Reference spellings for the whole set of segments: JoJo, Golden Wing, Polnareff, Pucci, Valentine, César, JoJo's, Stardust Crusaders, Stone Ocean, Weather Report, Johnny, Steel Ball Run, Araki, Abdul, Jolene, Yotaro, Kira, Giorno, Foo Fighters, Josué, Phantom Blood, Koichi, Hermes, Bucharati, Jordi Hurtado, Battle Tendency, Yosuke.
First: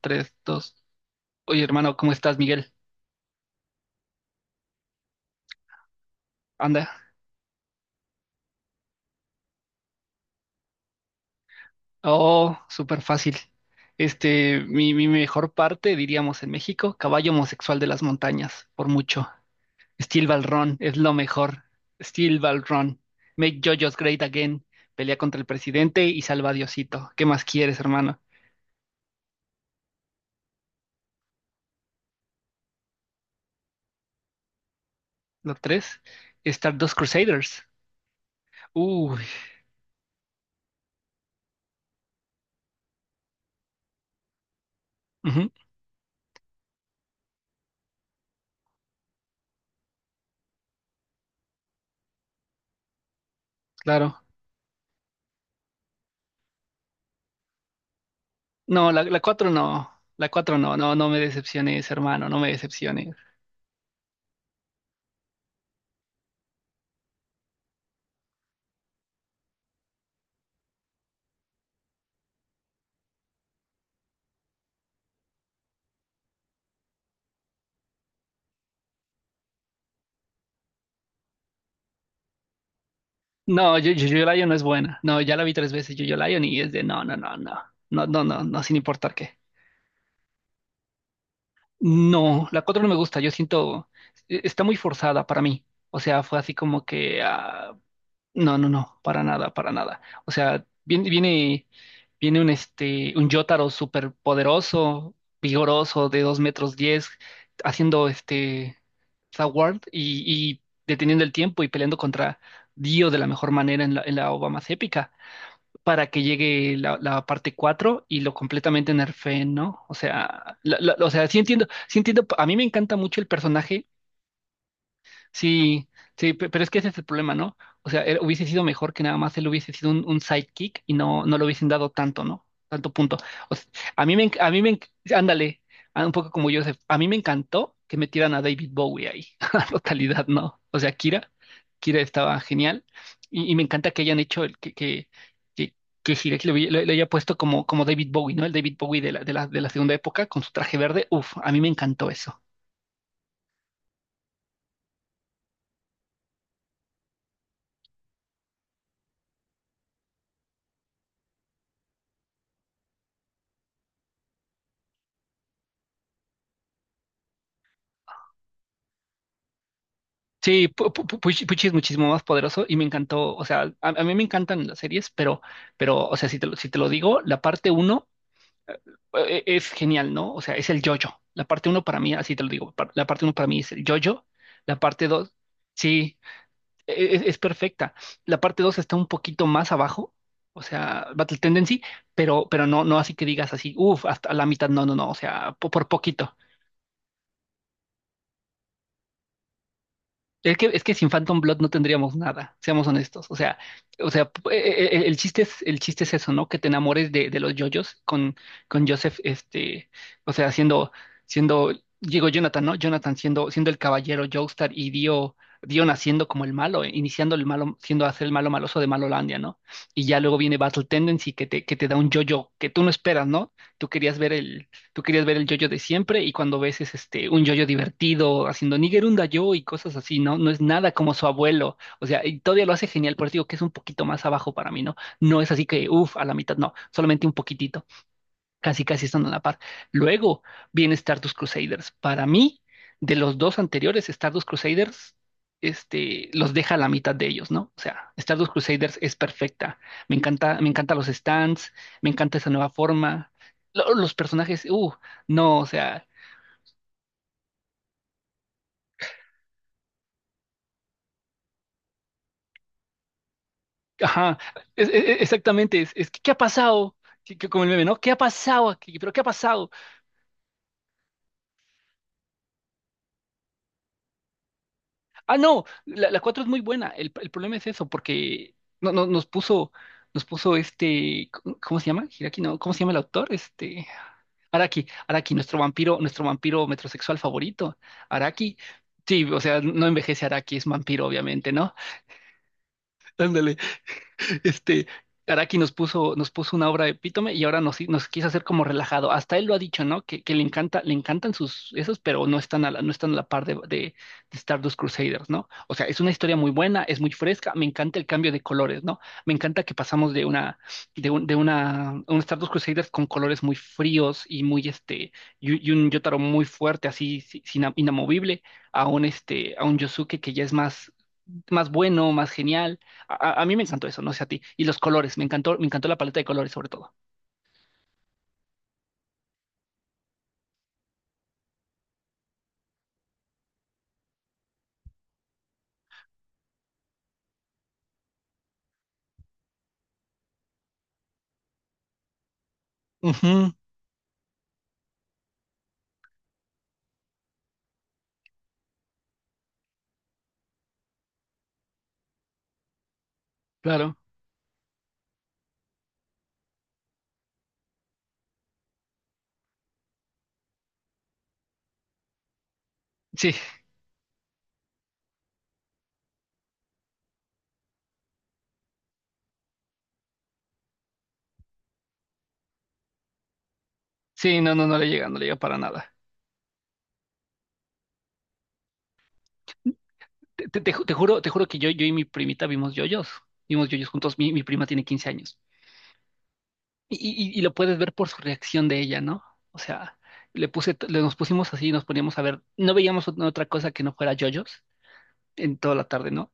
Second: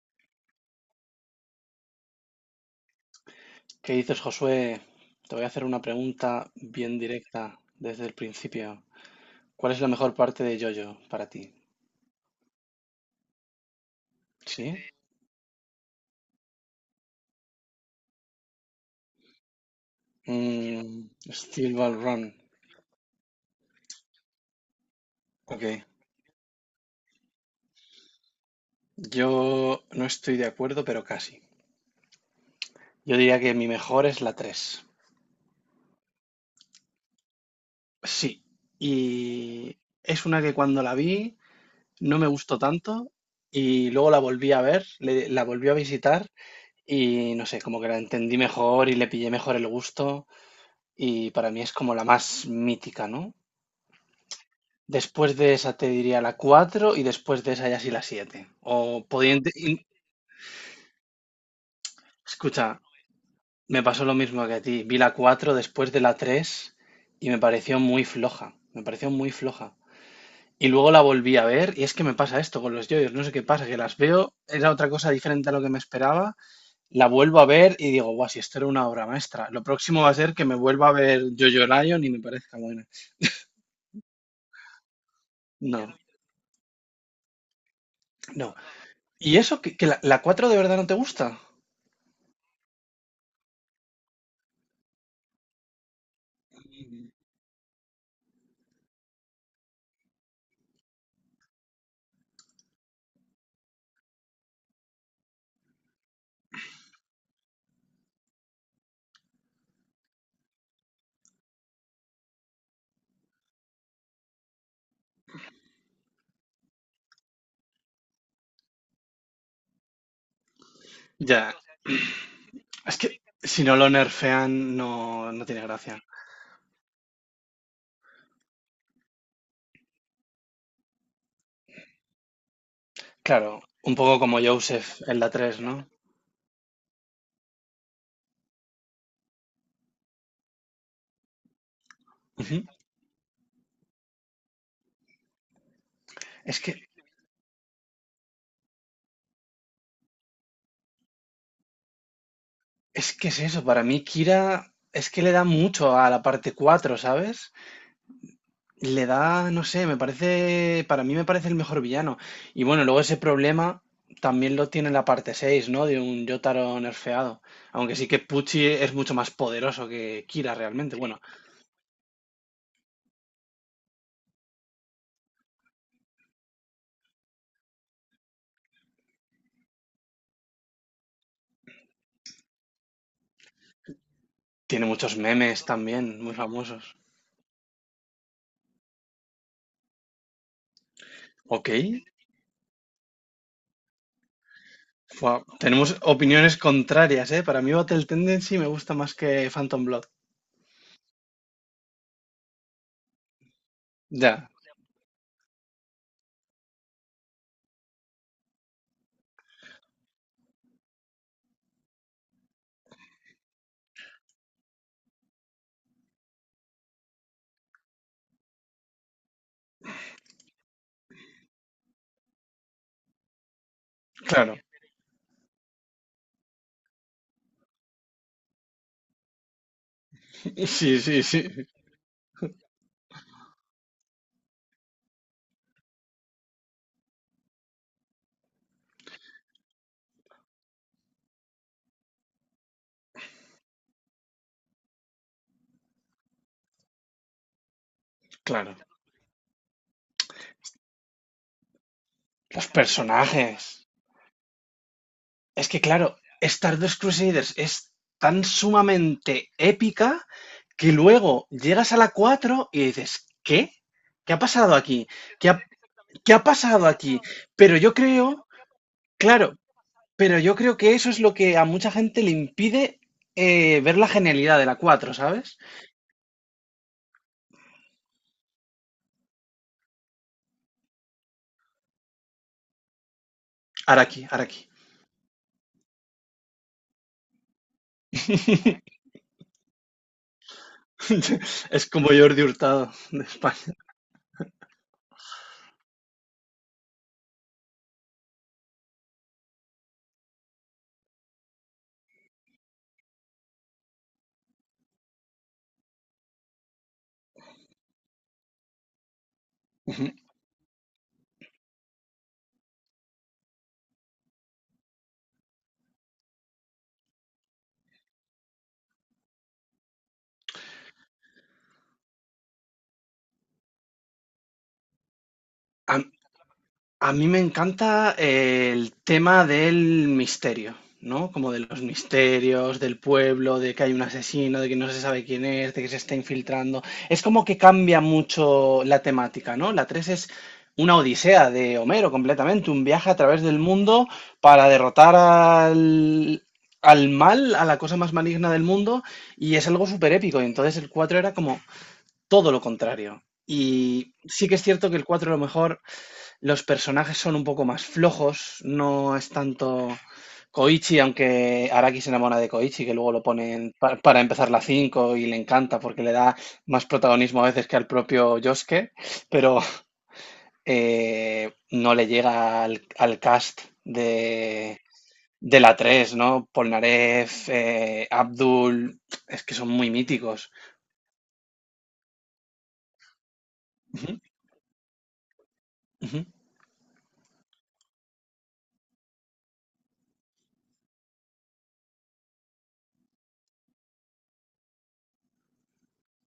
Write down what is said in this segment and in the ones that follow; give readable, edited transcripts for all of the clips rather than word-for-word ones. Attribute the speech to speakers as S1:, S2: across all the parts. S1: Tres dos. Oye, hermano, ¿cómo estás, Miguel?
S2: ¿Qué dices, Josué? Te voy a hacer una pregunta
S1: Anda.
S2: bien directa desde el principio. ¿Cuál es la mejor parte de JoJo para ti?
S1: Oh, súper fácil.
S2: ¿Sí?
S1: Mi mejor parte, diríamos en México, caballo homosexual de las montañas, por mucho. Steel Ball Run es
S2: Mm,
S1: lo mejor.
S2: Steel Ball Run.
S1: Steel Ball Run. Make JoJo's great again. Pelea contra el
S2: Ok.
S1: presidente y salva a Diosito. ¿Qué más quieres, hermano?
S2: Yo no estoy de acuerdo, pero casi. Yo diría que mi mejor es la 3.
S1: Lo tres, Stardust Crusaders.
S2: Sí.
S1: Uy,
S2: Y es una que cuando la vi no me gustó tanto y luego la volví a ver, la
S1: ujú,
S2: volví a visitar y no sé, como que la entendí mejor y le pillé mejor el gusto. Y para mí es como la más mítica, ¿no?
S1: claro.
S2: Después de esa te diría la 4 y después de esa ya sí la 7.
S1: No, la,
S2: O
S1: la 4
S2: podiendo.
S1: no. La 4 no, no, no me decepciones, hermano, no me
S2: Escucha,
S1: decepciones.
S2: me pasó lo mismo que a ti. Vi la 4 después de la 3 y me pareció muy floja. Me pareció muy floja. Y luego la volví a ver y es que me pasa esto con los yoyos. No sé qué pasa, que las veo, era otra cosa diferente a lo que me esperaba. La vuelvo a ver y digo, guau, si esto era una obra maestra. Lo próximo va a ser que me vuelva a ver Jojo Lion y me parezca buena.
S1: No, yo Lion no es buena. No, ya la vi tres
S2: No,
S1: veces, yo Lion y es de no, no, no, no. No, no, no,
S2: no,
S1: no, sin importar
S2: ¿y
S1: qué.
S2: eso? ¿Que la 4 de verdad no te gusta?
S1: No, la 4 no me gusta, yo siento, está muy forzada para mí. O sea, fue así como que ah. No, no, no, para nada, para nada. O sea, viene un Jotaro súper poderoso, vigoroso, de dos metros diez, haciendo Sword y deteniendo el tiempo y peleando contra Dio de la mejor manera en la ova más épica, para que llegue la parte 4 y lo completamente nerfeen, ¿no? O sea, o sea,
S2: Ya,
S1: sí entiendo, a mí me encanta
S2: es
S1: mucho
S2: que
S1: el
S2: si no
S1: personaje.
S2: lo nerfean no tiene
S1: Sí,
S2: gracia.
S1: sí, pero es que ese es el problema, ¿no? O sea, hubiese sido mejor que nada más él hubiese sido un sidekick y no, no le hubiesen dado tanto, ¿no? Tanto punto.
S2: Claro,
S1: O sea,
S2: un
S1: a mí
S2: poco
S1: me, enc-
S2: como
S1: a mí me, enc-
S2: Joseph en la 3,
S1: ándale,
S2: ¿no?
S1: ah, un poco como Joseph, a mí me encantó que metieran a David Bowie ahí, a totalidad, ¿no? O sea, Kira estaba
S2: Ujú.
S1: genial y me encanta que hayan hecho el que, que, que, que Hiroki le,
S2: Es
S1: hubi- le-
S2: que,
S1: le haya puesto como David Bowie, ¿no? El David Bowie de la segunda época con su traje verde, uf, a mí me encantó eso.
S2: es que es eso, para mí Kira es que le da mucho a la parte 4, ¿sabes? Le da, no sé, me parece, para mí me parece el mejor villano. Y bueno, luego ese problema también lo tiene la parte 6, ¿no? De un Yotaro nerfeado. Aunque sí que Pucci es mucho más poderoso que Kira
S1: Sí, Pu-
S2: realmente.
S1: Pu- Pu-
S2: Bueno,
S1: Puch, Puch es muchísimo más poderoso y me encantó, o sea, a mí me encantan las series, pero, o sea, si te lo digo, la parte uno es genial, ¿no? O sea, es el yo-yo. La parte uno para mí, así te lo digo, la parte uno para mí es el yo-yo, la
S2: tiene
S1: parte
S2: muchos
S1: dos,
S2: memes
S1: sí,
S2: también, muy famosos.
S1: es perfecta. La parte dos está un poquito más abajo, o sea, Battle
S2: Ok.
S1: Tendency, pero no, no así que digas así, uff, hasta la mitad, no, no, no, o
S2: Fua,
S1: sea, por
S2: tenemos
S1: poquito.
S2: opiniones contrarias, ¿eh? Para mí Battle Tendency me gusta más que Phantom Blood.
S1: Es que sin Phantom Blood no tendríamos nada, seamos honestos. O sea,
S2: Ya,
S1: el chiste es eso, ¿no? Que te enamores de los yoyos con Joseph, o sea, siendo, digo Jonathan, ¿no? Jonathan siendo el caballero Joestar y Dio, Dio naciendo como el malo, iniciando el malo, siendo hacer el malo maloso de Malolandia, ¿no? Y ya luego viene Battle Tendency que te da un yoyo que tú no esperas, ¿no? Tú querías ver
S2: claro.
S1: el, tú querías ver el yoyo de siempre y cuando ves es este un yoyo divertido haciendo Nigerunda yo y cosas así, ¿no? No es nada
S2: Sí,
S1: como
S2: sí,
S1: su
S2: sí.
S1: abuelo, o sea, y todavía lo hace genial, por eso digo que es un poquito más abajo para mí, ¿no? No es así que, uff, a la mitad, no, solamente un poquitito casi casi están a la par. Luego viene Stardust Crusaders. Para mí, de los dos anteriores, Stardust Crusaders, los deja a la mitad de ellos, ¿no? O sea, Stardust
S2: Claro.
S1: Crusaders es perfecta. Me encanta, me encantan los stands, me encanta esa
S2: Los
S1: nueva forma.
S2: personajes.
S1: Los personajes, no, o
S2: Es que,
S1: sea,
S2: claro, Stardust Crusaders es tan sumamente épica que luego llegas a la 4 y dices, ¿qué? ¿Qué
S1: ajá,
S2: ha pasado aquí? ¿Qué ha,
S1: exactamente, es que ¿qué
S2: qué
S1: ha
S2: ha pasado
S1: pasado?
S2: aquí?
S1: Que como el
S2: Pero
S1: meme,
S2: yo
S1: ¿no? ¿Qué ha
S2: creo,
S1: pasado aquí? ¿Pero qué ha
S2: claro,
S1: pasado?
S2: Pero yo creo que eso es lo que a mucha gente le impide ver la genialidad de la cuatro,
S1: Ah,
S2: ¿sabes?
S1: no, la 4 es muy buena. El problema es eso, porque no, no, nos puso ¿cómo se llama? Hiraki, no, ¿cómo se llama el autor?
S2: Araki, Araki.
S1: Araki, Araki, nuestro vampiro metrosexual favorito. Araki, sí, o sea, no envejece Araki, es vampiro, obviamente, ¿no?
S2: Es como Jordi Hurtado de
S1: Ándale,
S2: España.
S1: este, Araki nos puso una obra epítome y ahora nos, nos quiso hacer como relajado. Hasta él lo ha dicho, ¿no? Que le encanta, le encantan sus esos, pero no están a la, par de Stardust Crusaders, ¿no? O sea, es una historia muy buena, es muy fresca, me encanta el cambio de colores, ¿no? Me encanta que
S2: Ujú.
S1: pasamos de una, de un Stardust Crusaders con colores muy fríos y muy y un Yotaro muy fuerte, así, inamovible, a un Yosuke que ya es más, más bueno, más genial a mí me encantó eso, no sé a ti. Y los colores, me encantó
S2: A,
S1: la paleta de colores sobre todo.
S2: A mí me encanta el tema del misterio, ¿no? Como de los misterios, del pueblo, de que hay un asesino, de que no se sabe quién es, de que se está infiltrando. Es como que cambia mucho la temática, ¿no? La 3 es una odisea de Homero completamente, un viaje a través
S1: Ujú,
S2: del mundo para derrotar al mal, a la cosa más maligna del mundo, y es algo súper épico. Y entonces el 4 era como todo lo contrario.
S1: claro.
S2: Y sí que es cierto que el 4 a lo mejor los personajes son un poco más flojos, no es tanto Koichi, aunque Araki se enamora de Koichi, que luego lo
S1: Sí,
S2: ponen para empezar la 5 y le encanta porque le da más protagonismo a veces que al propio Yosuke, pero no le llega al cast
S1: sí, no, no, no
S2: de,
S1: le llega, no le llega para
S2: de la
S1: nada.
S2: tres, ¿no? Polnareff, Abdul, es que son muy
S1: Te,
S2: míticos.
S1: te- te ju- te juro, te juro que yo y mi primita vimos yoyos. Vimos yoyos
S2: Ujú,
S1: juntos. Mi prima tiene 15 años.
S2: ujú,
S1: Y lo puedes ver por su reacción de ella, ¿no? O sea, le puse, t- le nos pusimos así, nos poníamos a ver. No veíamos otra cosa que no fuera yoyos en toda la tarde, ¿no?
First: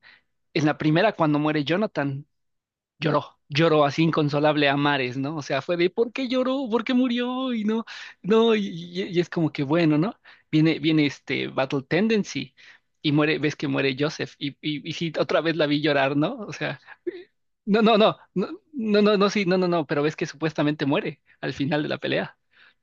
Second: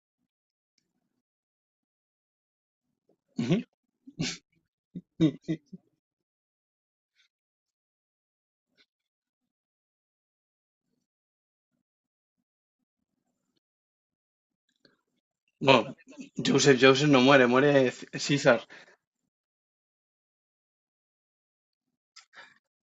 S1: En la primera, cuando muere Jonathan. lloró,
S2: ujú.
S1: lloró así inconsolable a mares, ¿no? O sea, fue de ¿por qué lloró? ¿Por qué murió? Y no, no, y es como que bueno, ¿no? Viene este Battle Tendency y muere, ves que muere Joseph y, y sí, otra vez la vi
S2: Bueno,
S1: llorar, ¿no? O
S2: Joseph
S1: sea,
S2: Joseph no muere,
S1: no,
S2: muere
S1: no, no, no,
S2: César.
S1: no, no, no, sí, no, no, no, pero ves que supuestamente muere al final de la pelea.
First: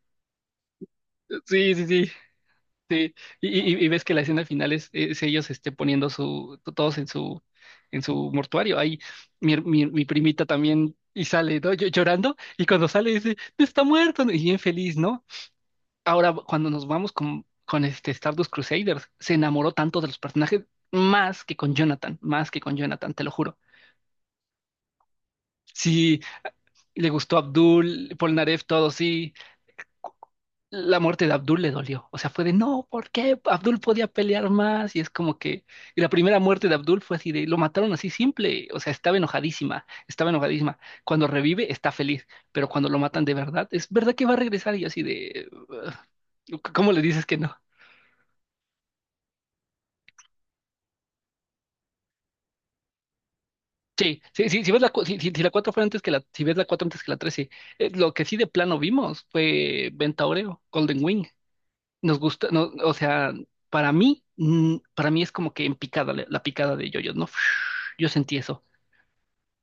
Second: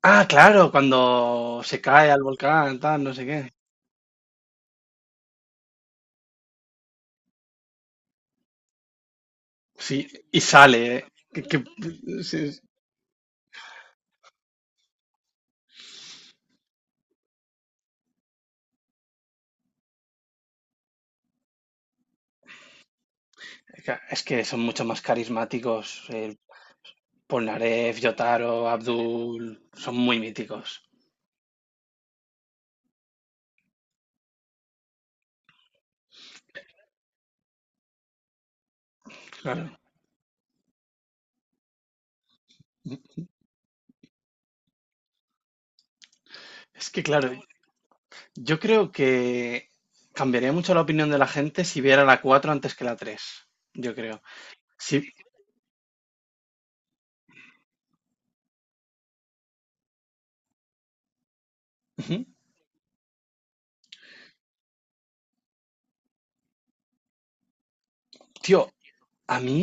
S2: Ah, claro, cuando
S1: Sí,
S2: se
S1: sí,
S2: cae
S1: sí.
S2: al volcán, tal, no
S1: Sí,
S2: sé
S1: y,
S2: qué.
S1: y- y ves que la escena final es ellos poniendo todos en su mortuario. Ahí mi
S2: Sí, y
S1: primita también
S2: sale.
S1: y
S2: Que,
S1: sale,
S2: que-
S1: ¿no? Llorando,
S2: sí,
S1: y cuando sale dice, "No está muerto, ¿no? Y bien feliz, ¿no? Ahora, cuando nos vamos con este Stardust Crusaders, se enamoró tanto de los personajes, más que con Jonathan, más que con Jonathan, te lo juro.
S2: es que son mucho más carismáticos.
S1: Sí, le gustó
S2: Polnareff,
S1: Abdul,
S2: Yotaro,
S1: Polnareff, todo, sí.
S2: Abdul, son muy míticos.
S1: La muerte de Abdul le dolió. O sea, fue de no, ¿por qué? Abdul podía pelear más. Y es como que. Y la primera muerte de Abdul fue así de lo mataron así simple. O sea, estaba
S2: Claro.
S1: enojadísima. Estaba enojadísima. Cuando revive, está feliz. Pero cuando lo matan de verdad, es verdad que va a regresar. Y yo así de. "Ugh,
S2: Es
S1: ¿cómo le
S2: que,
S1: dices
S2: claro,
S1: que no?"
S2: yo creo que cambiaría mucho la opinión de la gente si viera la 4 antes que la 3. Yo
S1: Sí,
S2: creo.
S1: sí, sí, si ves la,
S2: Sí.
S1: si la 4 fue antes que la, si ves la 4 antes que la 3 sí. Lo que sí de plano vimos fue Ventaoreo, Golden Wing. Nos
S2: Ujú.
S1: gusta, no, o sea, para mí es como que en picada, la picada de yoyos, ¿no? Yo sentí
S2: Tío,
S1: eso.
S2: a mí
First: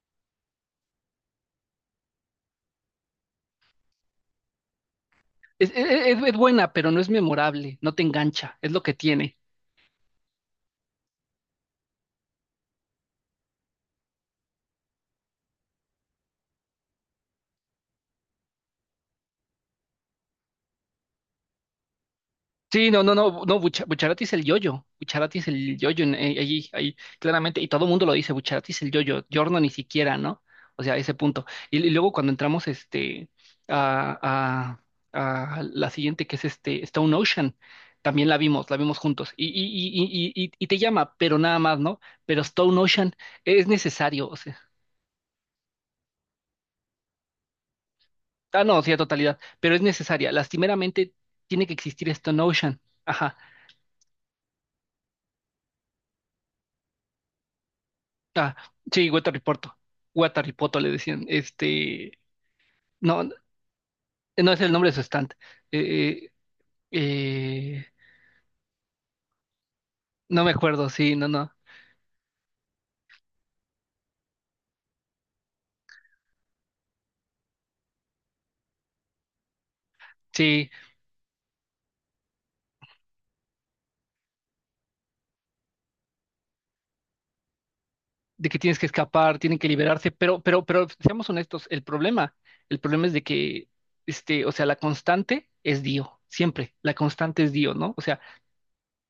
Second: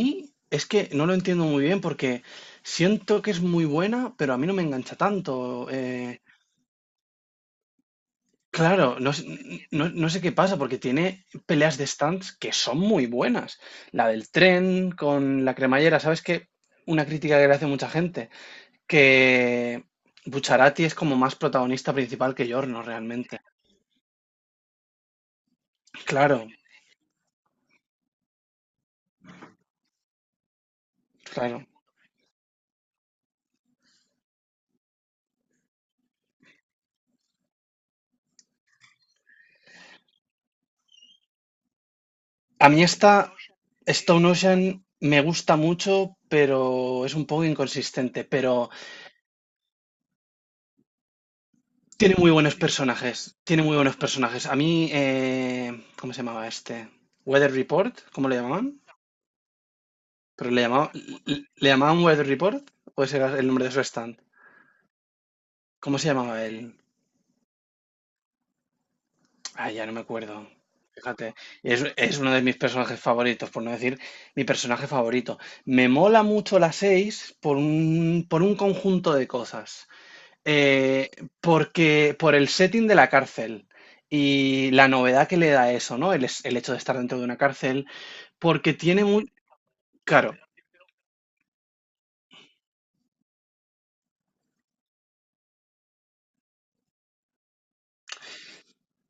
S2: es que no lo entiendo muy bien porque siento que es muy buena, pero a mí no me engancha tanto.
S1: Es, e, e, es- es buena, pero no es memorable, no te engancha, es lo
S2: Claro,
S1: que
S2: no,
S1: tiene.
S2: no, no sé qué pasa, porque tiene peleas de stands que son muy buenas. La del tren con la cremallera, ¿sabes qué? Una crítica que le hace mucha gente, que Bucharati es como más protagonista principal que Giorno
S1: Sí, no, no,
S2: realmente.
S1: no, no, Bucharati es el yoyo, Bucharati es el yoyo
S2: Claro,
S1: allí, ahí, claramente, y todo el mundo lo dice, Bucharati es el yoyo, Yorno ni siquiera, ¿no? O sea, ese punto.
S2: claro.
S1: Y luego cuando entramos a, a la siguiente, que es este Stone Ocean, también la vimos juntos, y te llama, pero nada más, ¿no? Pero
S2: A
S1: Stone
S2: mí esta
S1: Ocean es
S2: Stone
S1: necesario, o sea,
S2: Ocean me gusta mucho, pero es un poco inconsistente, pero
S1: no, sí, a totalidad, pero es necesaria, lastimeramente tiene que existir
S2: tiene muy
S1: Stone
S2: buenos
S1: Ocean, ajá.
S2: personajes, tiene muy buenos personajes. A mí, ¿cómo se llamaba este? Weather Report, ¿cómo le
S1: Ah,
S2: llamaban?
S1: sí, Guatariporto.
S2: Pero
S1: Guataripoto le decían.
S2: le llamaban Weather Report o ese
S1: No,
S2: era el nombre de su stand.
S1: no es el nombre de su stand.
S2: ¿Cómo se
S1: Eh,
S2: llamaba él?
S1: eh, eh,
S2: Ah, ya no me
S1: no
S2: acuerdo.
S1: me acuerdo, sí, no,
S2: Fíjate,
S1: no.
S2: es uno de mis personajes favoritos, por no decir mi personaje favorito. Me mola mucho la 6 por un conjunto de cosas.
S1: Sí,
S2: Eh, porque por el setting de la cárcel y la novedad que le da eso, ¿no? El hecho de estar dentro de una cárcel,
S1: de que
S2: porque
S1: tienes que
S2: tiene muy,
S1: escapar, tienen que liberarse,
S2: claro,
S1: pero, pero seamos honestos, el problema, es de que, o sea, la constante es Dio, siempre, la constante es Dio, ¿no? O sea,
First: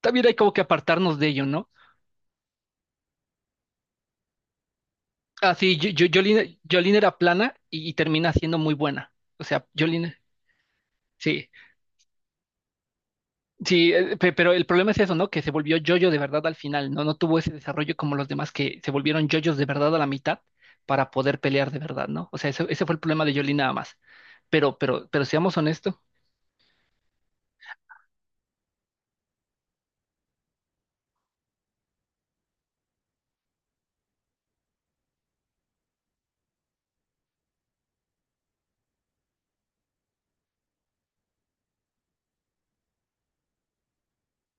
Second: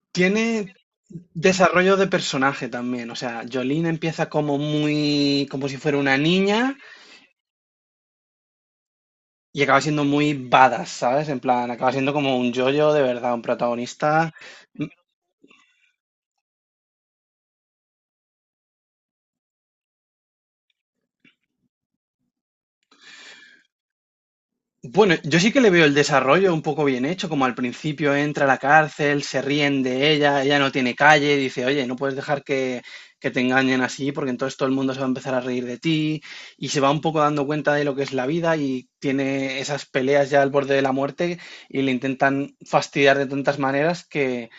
S1: también hay como que
S2: tiene
S1: apartarnos de ello, ¿no?
S2: desarrollo de personaje también. O sea, Jolene empieza como muy,
S1: Ah,
S2: como
S1: sí,
S2: si fuera una
S1: Jolene,
S2: niña
S1: Jolene era plana y termina siendo muy buena. O
S2: y
S1: sea,
S2: acaba siendo
S1: Jolene,
S2: muy badass, ¿sabes? En
S1: sí.
S2: plan, acaba siendo como un yoyo de verdad, un
S1: Sí,
S2: protagonista.
S1: pero el problema es eso, ¿no? Que se volvió yoyo de verdad al final, ¿no? No tuvo ese desarrollo como los demás que se volvieron yoyos de verdad a la mitad para poder pelear de verdad, ¿no? O sea, ese fue el problema de Yoli nada más. Pero, pero,
S2: Bueno,
S1: pero
S2: yo sí
S1: seamos
S2: que le veo el
S1: honestos,
S2: desarrollo un poco bien hecho, como al principio entra a la cárcel, se ríen de ella, ella no tiene calle, dice, oye, no puedes dejar que te engañen así, porque entonces todo el mundo se va a empezar a reír de ti, y se va un poco dando cuenta de lo que es la vida y tiene esas peleas ya al borde de la muerte y le intentan fastidiar de tantas maneras que,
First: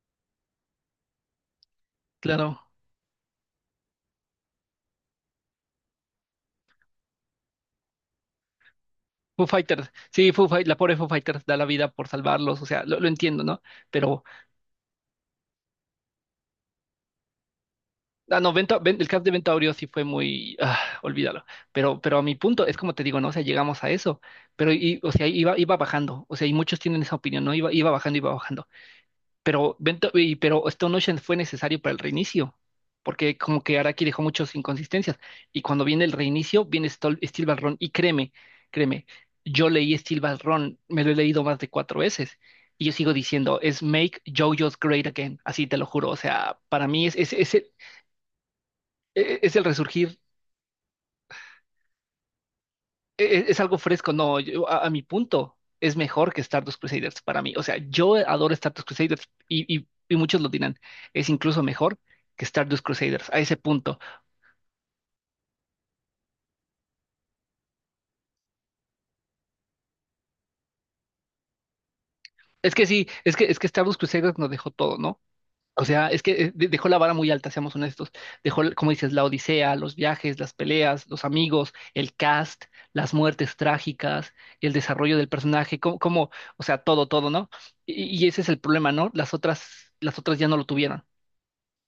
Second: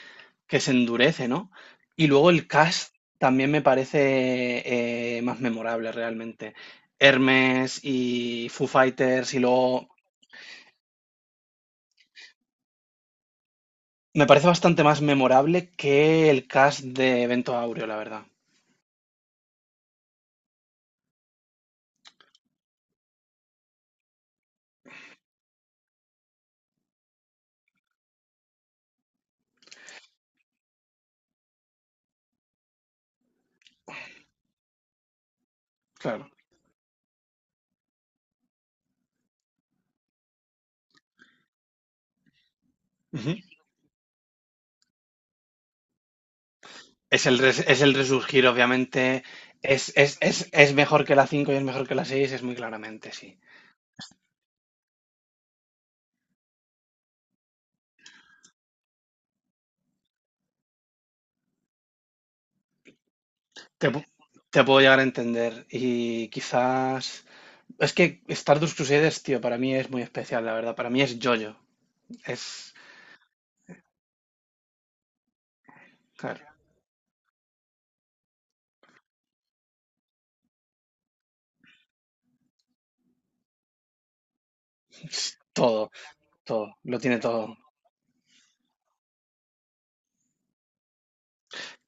S2: que se endurece, ¿no? Y luego el
S1: claro.
S2: cast también me parece más memorable realmente. Hermes y Foo Fighters y
S1: Foo Fighters,
S2: luego
S1: sí, la pobre Foo Fighters da la vida por salvarlos, o sea, lo entiendo, ¿no? Pero,
S2: me parece bastante más memorable que el cast de Evento Aureo, la verdad.
S1: no, el caso de Ventaurio sí fue muy, olvídalo. Pero a mi punto, es como te digo, ¿no? O sea, llegamos a eso, pero, iba bajando, o sea, y muchos tienen esa opinión, ¿no? Iba bajando, iba bajando. Pero, Stone Ocean fue necesario para el reinicio, porque como que Araki dejó muchas inconsistencias. Y cuando viene el
S2: Claro.
S1: reinicio, viene Steel Ball Run. Y créeme, créeme, yo leí Steel Ball Run, me lo he leído más de cuatro veces. Y yo sigo
S2: Ujú.
S1: diciendo, es Make JoJo's Great Again. Así te lo juro. O sea, para mí
S2: Es el, res- es el resurgir, obviamente.
S1: es el
S2: Es,
S1: resurgir,
S2: es- es- es mejor que la 5 y es mejor que la 6 es muy claramente,
S1: e-
S2: sí.
S1: e-, es, algo fresco, no, a mi punto es mejor que Stardust Crusaders para mí. O sea, yo adoro Stardust Crusaders y muchos lo dirán, es incluso mejor que Stardust Crusaders a ese
S2: Te,
S1: punto.
S2: pu- te puedo llegar a entender. Y quizás. Es que Stardust Crusaders, tío, para mí es muy especial, la verdad. Para mí es JoJo.
S1: Es
S2: Es.
S1: que sí, es que Stardust Crusaders nos dejó todo, ¿no? O sea, es que
S2: Claro,
S1: dejó la vara muy alta, seamos honestos. Dejó, como dices, la odisea, los viajes, las peleas, los amigos, el cast, las muertes trágicas, el desarrollo del personaje,
S2: todo,
S1: o
S2: todo.
S1: sea,
S2: Lo
S1: todo,
S2: tiene
S1: todo, ¿no?
S2: todo.
S1: Y ese es el problema, ¿no? Las otras ya no lo tuvieron.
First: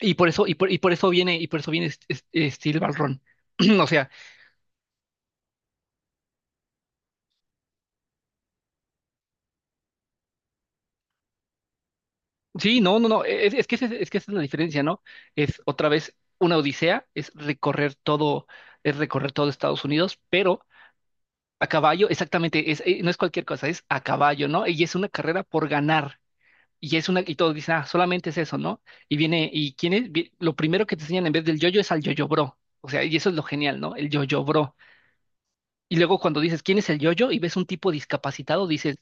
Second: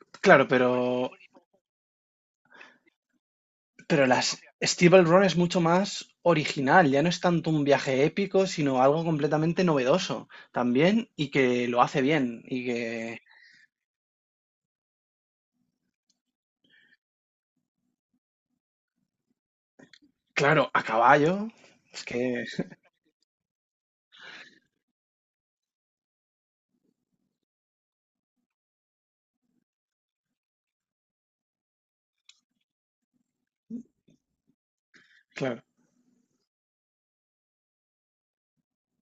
S2: Claro, pero
S1: Y por eso viene, Y por eso viene Steel Balrón. O
S2: Pero
S1: sea,
S2: las Steeple Run es mucho más original, ya no es tanto un viaje épico, sino algo completamente novedoso también y que lo hace bien y
S1: sí, no, no,
S2: que,
S1: no. Es que esa es la diferencia, ¿no? Es otra vez una odisea, es recorrer todo Estados Unidos, pero
S2: claro, a caballo,
S1: a
S2: es
S1: caballo,
S2: que,
S1: exactamente, es, no es cualquier cosa, es a caballo, ¿no? Y es una carrera por ganar. Y es una, y todos dicen, ah, solamente es eso, ¿no? Y viene, y quién es, lo primero que te enseñan en vez del yoyo es al yoyo bro. O sea, y eso es lo genial, ¿no? El yoyo bro.
S2: claro,
S1: Y luego cuando dices, ¿quién es el yoyo? Y ves un tipo discapacitado, dices,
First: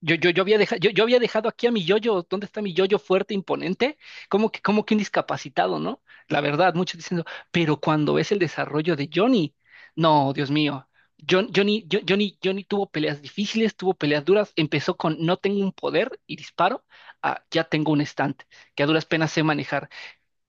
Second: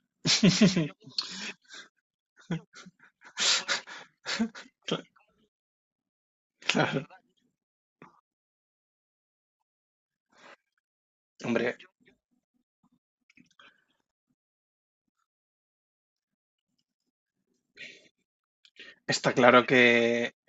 S1: yo había dejado, yo había dejado aquí a mi yoyo, ¿dónde está mi yoyo fuerte, imponente? ¿Cómo que un
S2: cla-
S1: discapacitado, ¿no? La verdad, muchos
S2: claro,
S1: diciendo, pero cuando ves el desarrollo de Johnny, no, Dios mío.
S2: hombre,
S1: Johnny tuvo peleas difíciles, tuvo peleas duras, empezó con no tengo un poder y disparo, a ya tengo un estante, que a duras penas
S2: está
S1: sé
S2: claro que
S1: manejar.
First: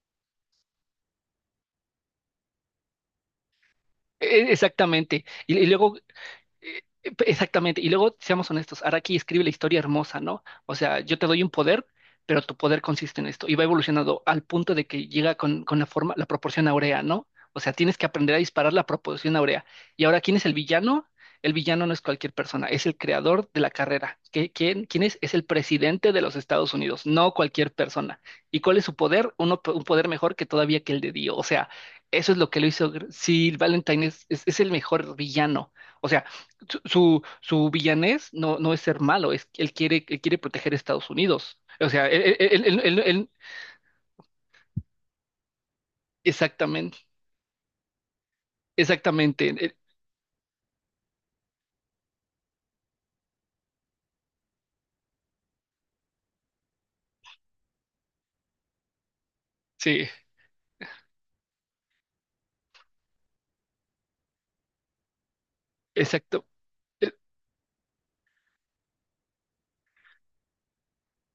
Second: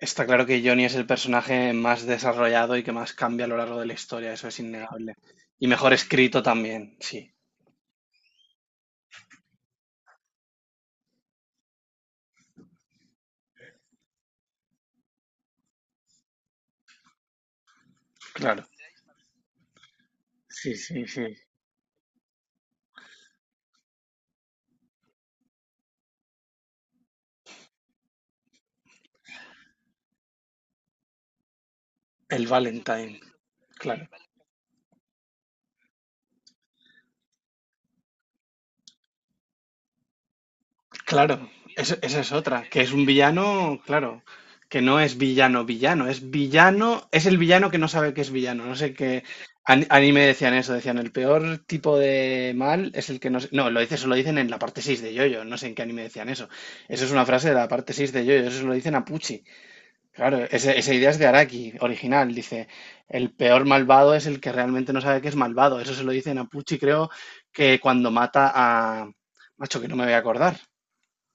S2: está claro que Johnny es el personaje más desarrollado y que más cambia a lo largo de la historia, eso es innegable.
S1: Exactamente. Y
S2: Y mejor
S1: luego.
S2: escrito
S1: Eh,
S2: también, sí,
S1: Exactamente. Y luego, seamos honestos, Araki escribe la historia hermosa, ¿no? O sea, yo te doy un poder, pero tu poder consiste en esto. Y va evolucionando al punto de que llega con la forma, la proporción áurea, ¿no? O sea, tienes que aprender a
S2: claro.
S1: disparar la proporción áurea. Y ahora, ¿quién es el
S2: Sí,
S1: villano?
S2: sí, sí.
S1: El villano no es cualquier persona, es el creador de la carrera. ¿ quién es? Es el presidente de los Estados Unidos, no cualquier persona. ¿Y cuál es su poder? Uno, un poder mejor que todavía que el de Dio. O sea, eso es
S2: El
S1: lo que lo hizo.
S2: Valentine,
S1: Sí, Valentine
S2: claro.
S1: es el mejor villano. O sea, su villanés no es ser malo, es que él quiere proteger a Estados
S2: Claro,
S1: Unidos. O
S2: es-
S1: sea,
S2: esa es otra, que es un villano, claro, que no es villano
S1: exactamente,
S2: villano, es el villano que no sabe que es villano, no sé qué
S1: exactamente.
S2: anime decían eso, decían el peor tipo de mal es el que no, no, lo dice, eso lo dicen en la parte 6 de Yoyo, no sé en qué anime decían eso. Eso es una frase de la parte 6 de Yoyo, eso lo dicen a Pucci.
S1: Sí,
S2: Claro, esa idea es de Araki, original, dice, el peor malvado es el que realmente no sabe que es malvado, eso se lo dicen a
S1: exacto.
S2: Pucci, creo
S1: Eh,
S2: que cuando mata a Macho, que no me voy a acordar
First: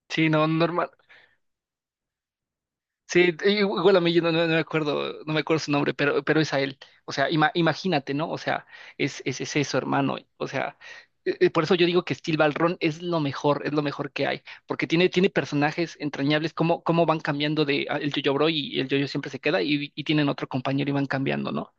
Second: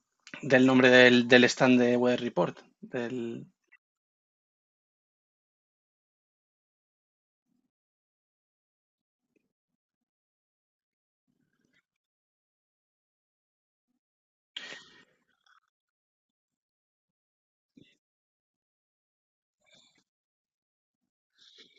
S1: Sí, no,
S2: del nombre
S1: normal.
S2: del stand de Weather Report.
S1: Sí, igual a mí yo no me acuerdo, no me acuerdo su nombre, pero es a él. O sea, imagínate, ¿no? O sea, es eso, hermano. O sea, por eso yo digo que Steel Ballroom es lo mejor que hay, porque tiene personajes entrañables, cómo van cambiando de ah, el Yo-Yo Bro y el Yo-Yo siempre se queda y tienen otro compañero y van cambiando, ¿no?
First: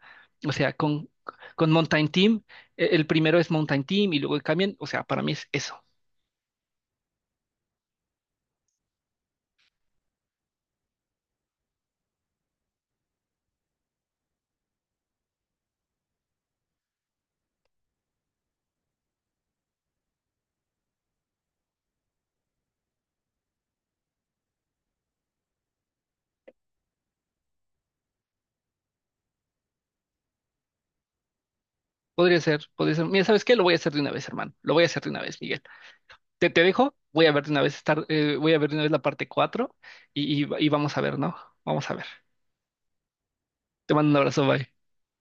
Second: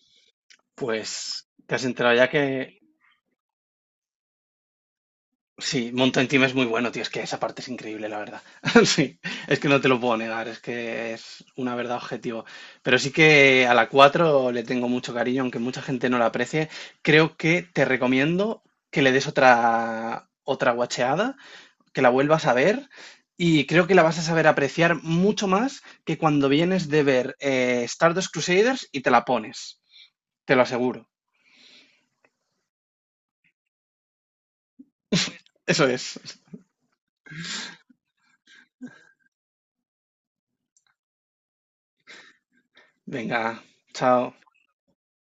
S1: O sea,
S2: Pues
S1: con
S2: te has
S1: Mountain
S2: enterado ya
S1: Team,
S2: que
S1: el primero es Mountain Team y luego cambian. O sea, para mí es eso.
S2: sí, Mountain Team es muy bueno, tío. Es que esa parte es increíble, la verdad. Sí, es que no te lo puedo negar, es que es una verdad objetiva. Pero sí que a la 4 le tengo mucho cariño, aunque mucha gente no la aprecie. Creo que te recomiendo que le des otra, otra guacheada, que la vuelvas a ver. Y creo que la vas a saber apreciar mucho más que cuando vienes de ver Stardust Crusaders y te la pones. Te lo aseguro.
S1: Podría ser, podría ser. Mira, ¿sabes qué? Lo voy a hacer de una vez, hermano. Lo voy a hacer de una vez, Miguel.
S2: Eso es.
S1: Te dejo, voy a ver de una vez voy a ver de una vez la parte 4 y vamos a ver, ¿no? Vamos a ver.
S2: Venga,
S1: Te mando un
S2: chao.
S1: abrazo, bye.